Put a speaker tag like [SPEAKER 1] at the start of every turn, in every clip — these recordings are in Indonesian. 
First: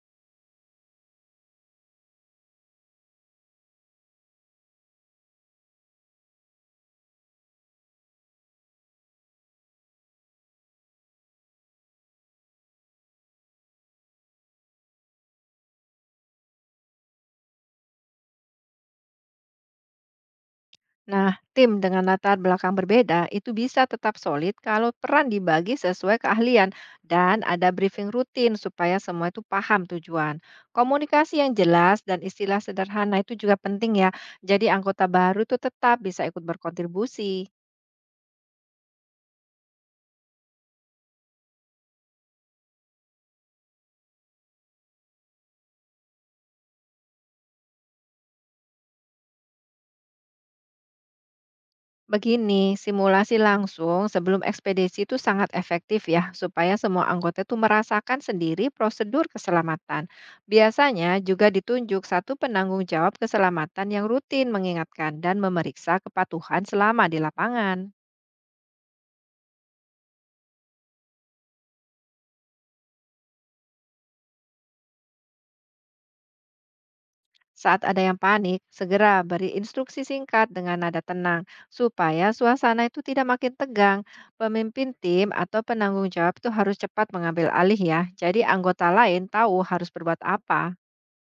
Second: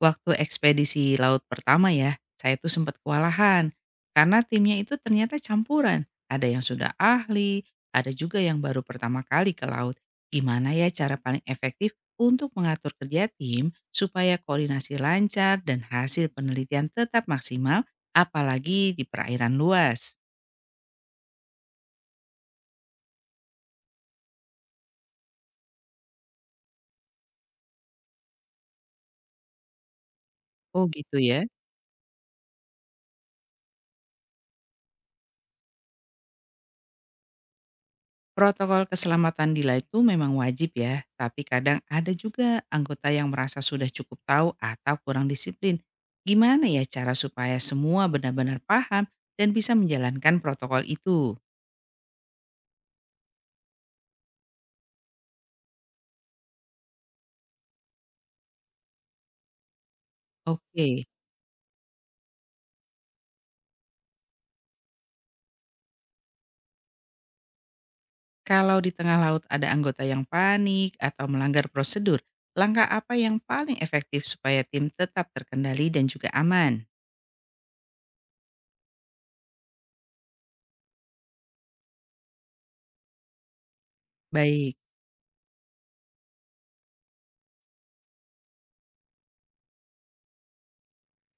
[SPEAKER 1] Waktu ekspedisi laut pertama ya, saya tuh sempat kewalahan karena timnya itu ternyata campuran. Ada yang sudah ahli, ada juga yang baru pertama kali ke laut. Gimana ya cara paling efektif untuk mengatur kerja tim supaya koordinasi lancar dan hasil penelitian tetap maksimal apalagi di perairan luas.
[SPEAKER 2] Nah, tim dengan latar belakang berbeda itu bisa tetap solid kalau peran dibagi sesuai keahlian dan ada briefing rutin supaya semua itu paham tujuan.
[SPEAKER 1] Oh gitu
[SPEAKER 2] Komunikasi
[SPEAKER 1] ya.
[SPEAKER 2] yang jelas dan istilah sederhana itu juga penting ya. Jadi anggota baru itu tetap bisa ikut berkontribusi.
[SPEAKER 1] Protokol keselamatan di laut itu memang wajib ya, tapi kadang ada juga anggota yang merasa sudah cukup tahu atau kurang disiplin. Gimana ya cara supaya semua benar-benar paham dan bisa menjalankan protokol itu?
[SPEAKER 2] Begini, simulasi langsung sebelum ekspedisi itu sangat efektif ya, supaya semua anggota itu merasakan sendiri prosedur keselamatan.
[SPEAKER 1] Oke,
[SPEAKER 2] Biasanya juga ditunjuk satu penanggung jawab keselamatan yang rutin mengingatkan dan memeriksa kepatuhan selama di lapangan.
[SPEAKER 1] kalau di tengah laut ada anggota yang panik atau melanggar prosedur, langkah apa yang paling efektif supaya tim tetap terkendali dan juga aman?
[SPEAKER 2] Saat ada yang panik, segera beri instruksi singkat dengan nada tenang supaya suasana itu tidak makin tegang.
[SPEAKER 1] Baik.
[SPEAKER 2] Pemimpin tim atau penanggung jawab itu harus cepat mengambil alih ya. Jadi anggota lain tahu harus berbuat apa.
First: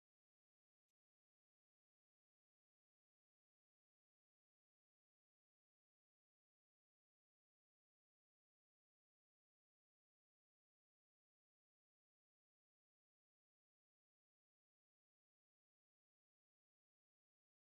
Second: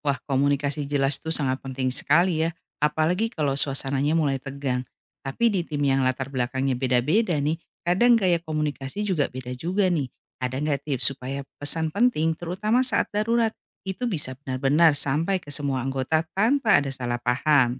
[SPEAKER 1] Wah, komunikasi jelas itu sangat penting sekali ya, apalagi kalau suasananya mulai tegang. Tapi di tim yang latar belakangnya beda-beda nih, kadang gaya komunikasi juga beda juga nih. Ada nggak tips supaya pesan penting, terutama saat darurat, itu bisa benar-benar sampai ke semua anggota tanpa ada salah paham?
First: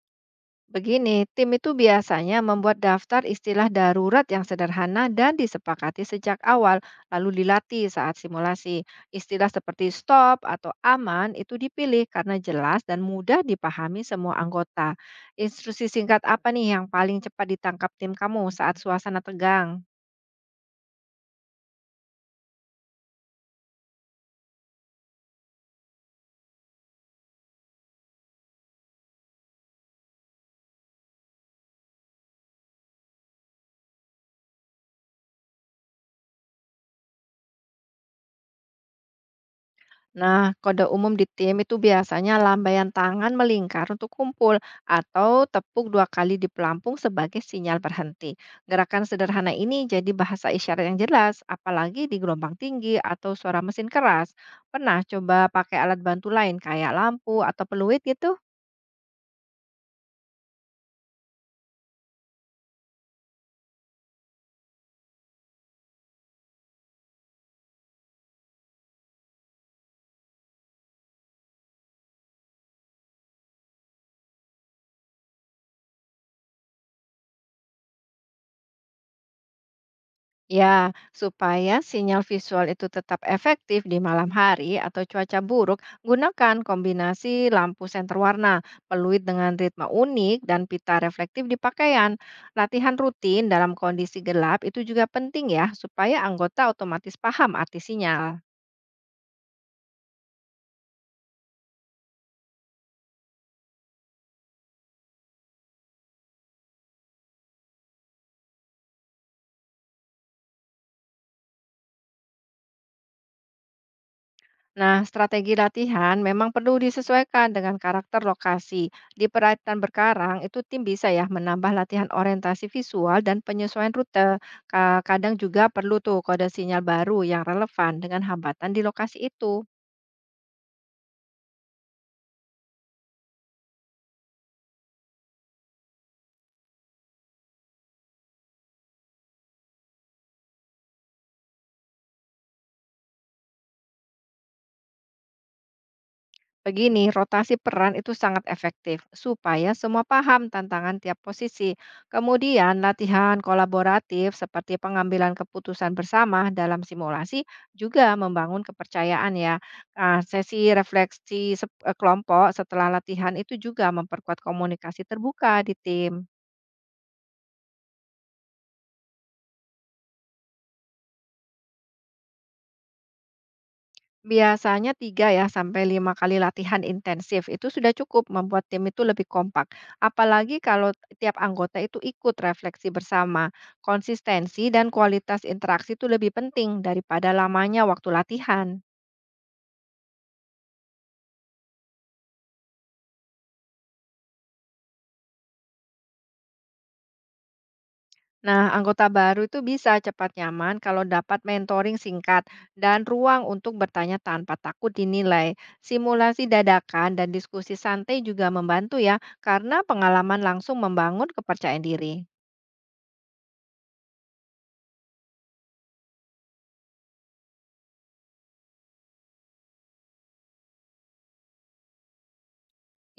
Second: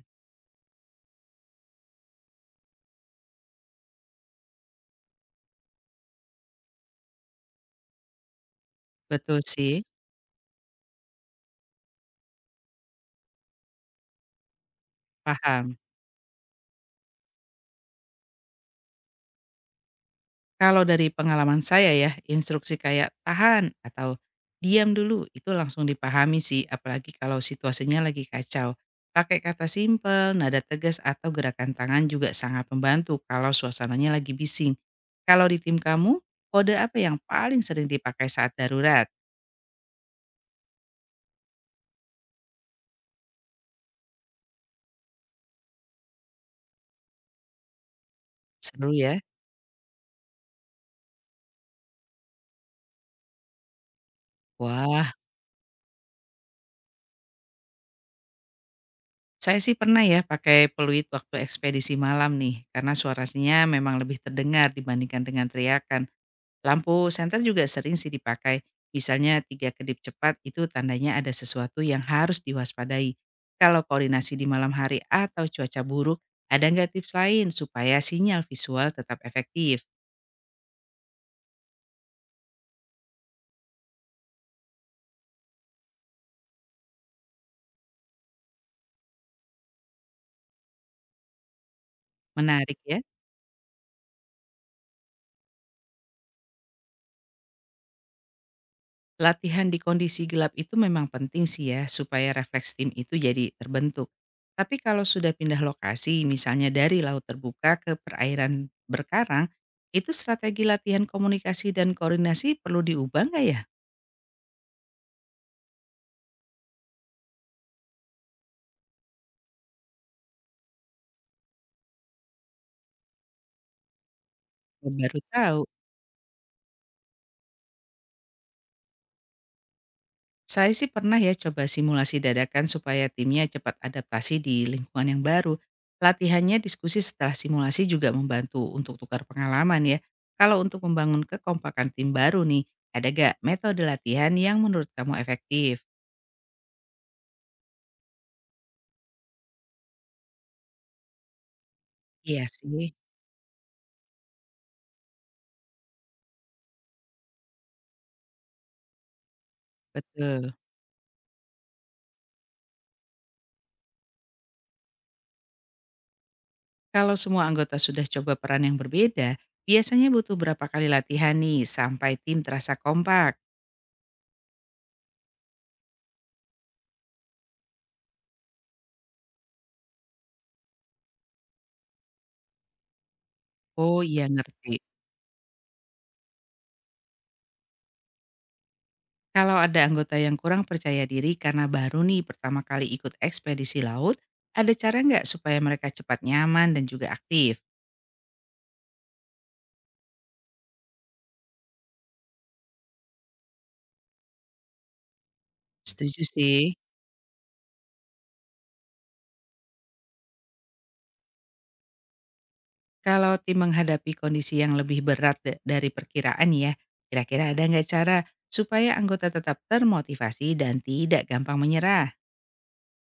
[SPEAKER 2] Begini, tim itu biasanya membuat daftar istilah darurat yang sederhana dan disepakati sejak awal, lalu dilatih saat simulasi.
[SPEAKER 1] Betul
[SPEAKER 2] Istilah
[SPEAKER 1] sih,
[SPEAKER 2] seperti stop atau aman itu dipilih karena jelas dan mudah dipahami semua anggota.
[SPEAKER 1] paham.
[SPEAKER 2] Instruksi singkat apa nih yang paling cepat ditangkap tim kamu saat suasana tegang?
[SPEAKER 1] Kalau dari pengalaman saya ya, instruksi kayak tahan atau diam dulu itu langsung dipahami sih, apalagi kalau situasinya lagi kacau. Pakai kata simpel, nada tegas atau gerakan tangan juga sangat membantu kalau suasananya lagi bising. Kalau di tim kamu, kode apa yang paling sering dipakai saat darurat?
[SPEAKER 2] Nah, kode umum di tim itu biasanya lambaian tangan melingkar untuk kumpul atau tepuk 2 kali di pelampung sebagai sinyal berhenti.
[SPEAKER 1] Seru
[SPEAKER 2] Gerakan
[SPEAKER 1] ya?
[SPEAKER 2] sederhana ini jadi bahasa isyarat yang jelas, apalagi di gelombang tinggi atau suara mesin keras. Pernah
[SPEAKER 1] Wah,
[SPEAKER 2] coba pakai alat bantu lain kayak lampu atau peluit gitu?
[SPEAKER 1] saya sih pernah ya pakai peluit waktu ekspedisi malam nih, karena suaranya memang lebih terdengar dibandingkan dengan teriakan. Lampu senter juga sering sih dipakai. Misalnya tiga kedip cepat itu tandanya ada sesuatu yang harus diwaspadai. Kalau koordinasi di malam hari atau cuaca buruk, ada nggak tips lain supaya sinyal visual tetap efektif?
[SPEAKER 2] Ya, supaya sinyal visual itu tetap efektif di malam hari atau cuaca buruk, gunakan kombinasi lampu senter warna, peluit dengan ritme unik, dan pita reflektif di pakaian.
[SPEAKER 1] Menarik
[SPEAKER 2] Latihan
[SPEAKER 1] ya.
[SPEAKER 2] rutin dalam kondisi gelap itu juga penting ya, supaya anggota otomatis paham arti sinyal.
[SPEAKER 1] Latihan di kondisi gelap itu memang penting sih ya, supaya refleks tim itu jadi terbentuk. Tapi kalau sudah pindah lokasi, misalnya dari laut terbuka ke perairan berkarang, itu strategi latihan komunikasi dan koordinasi perlu diubah nggak ya?
[SPEAKER 2] Nah, strategi latihan memang perlu disesuaikan dengan karakter lokasi. Di perairan berkarang, itu tim bisa ya menambah latihan orientasi visual dan penyesuaian rute. Ka-
[SPEAKER 1] Baru
[SPEAKER 2] Kadang juga
[SPEAKER 1] tahu.
[SPEAKER 2] perlu tuh kode sinyal baru yang relevan dengan hambatan di lokasi itu.
[SPEAKER 1] Saya sih pernah ya coba simulasi dadakan supaya timnya cepat adaptasi di lingkungan yang baru. Latihannya diskusi setelah simulasi juga membantu untuk tukar pengalaman ya. Kalau untuk membangun kekompakan tim baru nih, ada gak metode latihan yang menurut kamu efektif?
[SPEAKER 2] Begini, rotasi peran itu sangat efektif supaya semua paham tantangan tiap posisi.
[SPEAKER 1] Iya
[SPEAKER 2] Kemudian,
[SPEAKER 1] sih,
[SPEAKER 2] latihan kolaboratif seperti pengambilan keputusan bersama dalam simulasi juga membangun kepercayaan ya. Nah,
[SPEAKER 1] betul.
[SPEAKER 2] sesi refleksi kelompok setelah latihan itu juga memperkuat komunikasi terbuka di tim.
[SPEAKER 1] Kalau semua anggota sudah coba peran yang berbeda, biasanya butuh berapa kali latihan nih sampai tim terasa kompak?
[SPEAKER 2] Biasanya 3 ya sampai 5 kali latihan intensif itu sudah cukup membuat tim itu lebih kompak. Apalagi kalau tiap anggota itu ikut refleksi bersama.
[SPEAKER 1] Oh iya
[SPEAKER 2] Konsistensi
[SPEAKER 1] ngerti.
[SPEAKER 2] dan kualitas interaksi itu lebih penting daripada lamanya waktu latihan.
[SPEAKER 1] Kalau ada anggota yang kurang percaya diri karena baru nih pertama kali ikut ekspedisi laut, ada cara nggak supaya mereka cepat nyaman dan juga aktif?
[SPEAKER 2] Nah, anggota baru itu bisa cepat nyaman kalau dapat mentoring singkat dan ruang untuk bertanya tanpa takut dinilai.
[SPEAKER 1] Setuju
[SPEAKER 2] Simulasi
[SPEAKER 1] sih.
[SPEAKER 2] dadakan dan diskusi santai juga membantu ya, karena pengalaman langsung membangun kepercayaan diri.
[SPEAKER 1] Kalau tim menghadapi kondisi yang lebih berat dari perkiraan ya, kira-kira ada nggak cara supaya anggota tetap termotivasi dan tidak gampang menyerah?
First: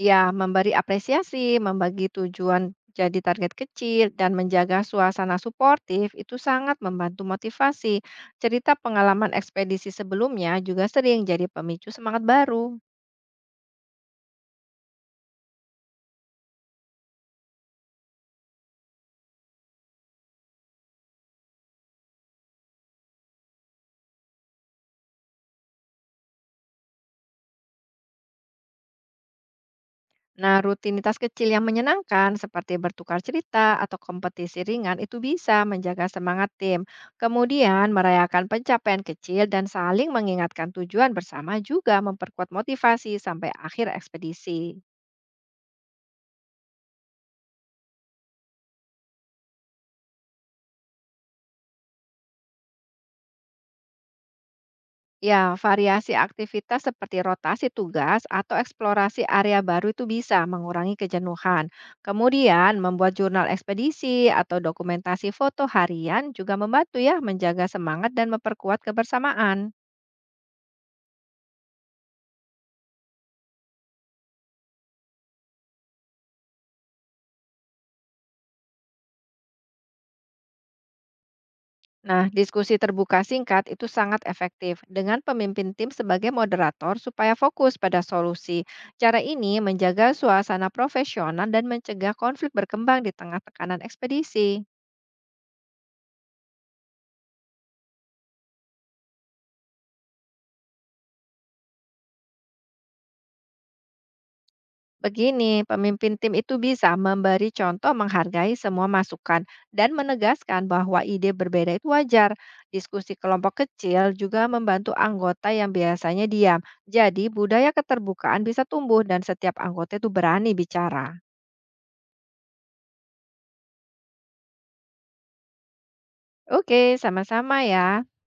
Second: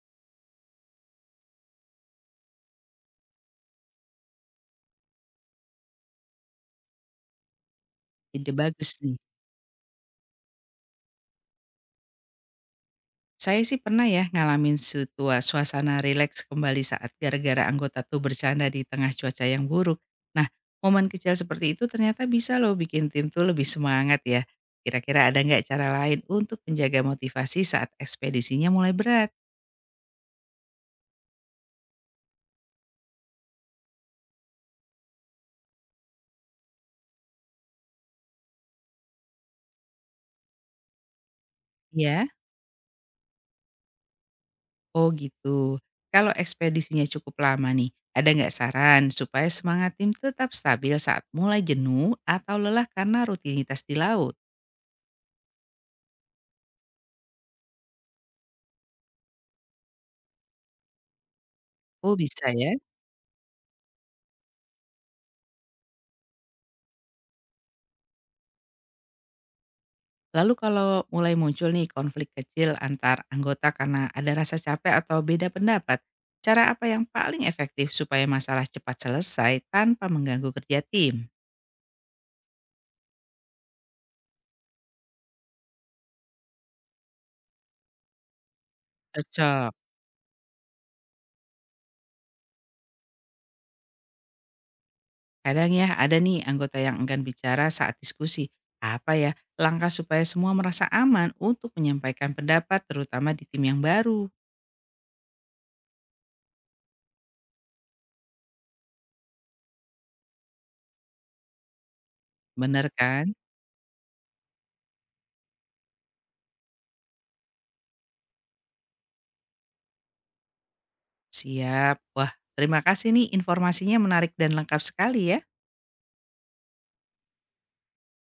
[SPEAKER 2] Ya, memberi apresiasi, membagi tujuan jadi target kecil, dan menjaga suasana suportif itu sangat membantu motivasi.
[SPEAKER 1] Ide
[SPEAKER 2] Cerita
[SPEAKER 1] bagus nih.
[SPEAKER 2] pengalaman ekspedisi sebelumnya juga sering jadi pemicu semangat baru.
[SPEAKER 1] Saya sih pernah ya ngalamin suasana rileks kembali saat gara-gara anggota tuh bercanda di tengah cuaca yang buruk. Nah, momen kecil seperti itu ternyata bisa loh bikin tim tuh lebih semangat ya. Kira-kira ada nggak cara lain untuk menjaga motivasi saat ekspedisinya mulai berat?
[SPEAKER 2] Nah, rutinitas kecil yang menyenangkan seperti bertukar cerita atau kompetisi ringan itu bisa menjaga semangat tim. Kemudian, merayakan pencapaian kecil dan saling mengingatkan tujuan bersama juga
[SPEAKER 1] Ya,
[SPEAKER 2] memperkuat motivasi sampai akhir ekspedisi.
[SPEAKER 1] oh gitu. Kalau ekspedisinya cukup lama nih, ada nggak saran supaya semangat tim tetap stabil saat mulai jenuh atau lelah karena rutinitas di laut?
[SPEAKER 2] Ya, variasi aktivitas seperti rotasi tugas atau eksplorasi area baru itu bisa mengurangi kejenuhan.
[SPEAKER 1] Oh bisa
[SPEAKER 2] Kemudian,
[SPEAKER 1] ya.
[SPEAKER 2] membuat jurnal ekspedisi atau dokumentasi foto harian juga membantu ya menjaga semangat dan memperkuat kebersamaan.
[SPEAKER 1] Lalu kalau mulai muncul nih konflik kecil antar anggota karena ada rasa capek atau beda pendapat, cara apa yang paling efektif supaya masalah cepat selesai tanpa mengganggu kerja tim?
[SPEAKER 2] Nah, diskusi terbuka singkat itu sangat efektif dengan pemimpin tim sebagai moderator supaya fokus pada solusi. Cara ini
[SPEAKER 1] Cocok.
[SPEAKER 2] menjaga suasana profesional dan mencegah konflik berkembang di tengah tekanan ekspedisi.
[SPEAKER 1] Kadang ya ada nih anggota yang enggan bicara saat diskusi. Apa ya langkah supaya semua merasa aman untuk menyampaikan pendapat terutama di tim yang baru?
[SPEAKER 2] Begini, pemimpin tim itu bisa memberi contoh menghargai semua masukan dan menegaskan bahwa ide berbeda itu wajar.
[SPEAKER 1] Bener
[SPEAKER 2] Diskusi
[SPEAKER 1] kan?
[SPEAKER 2] kelompok kecil juga membantu anggota yang biasanya diam. Jadi, budaya keterbukaan bisa tumbuh dan setiap anggota itu berani bicara.
[SPEAKER 1] Siap. Wah, terima kasih nih informasinya menarik dan lengkap sekali ya.
[SPEAKER 2] Oke, sama-sama ya.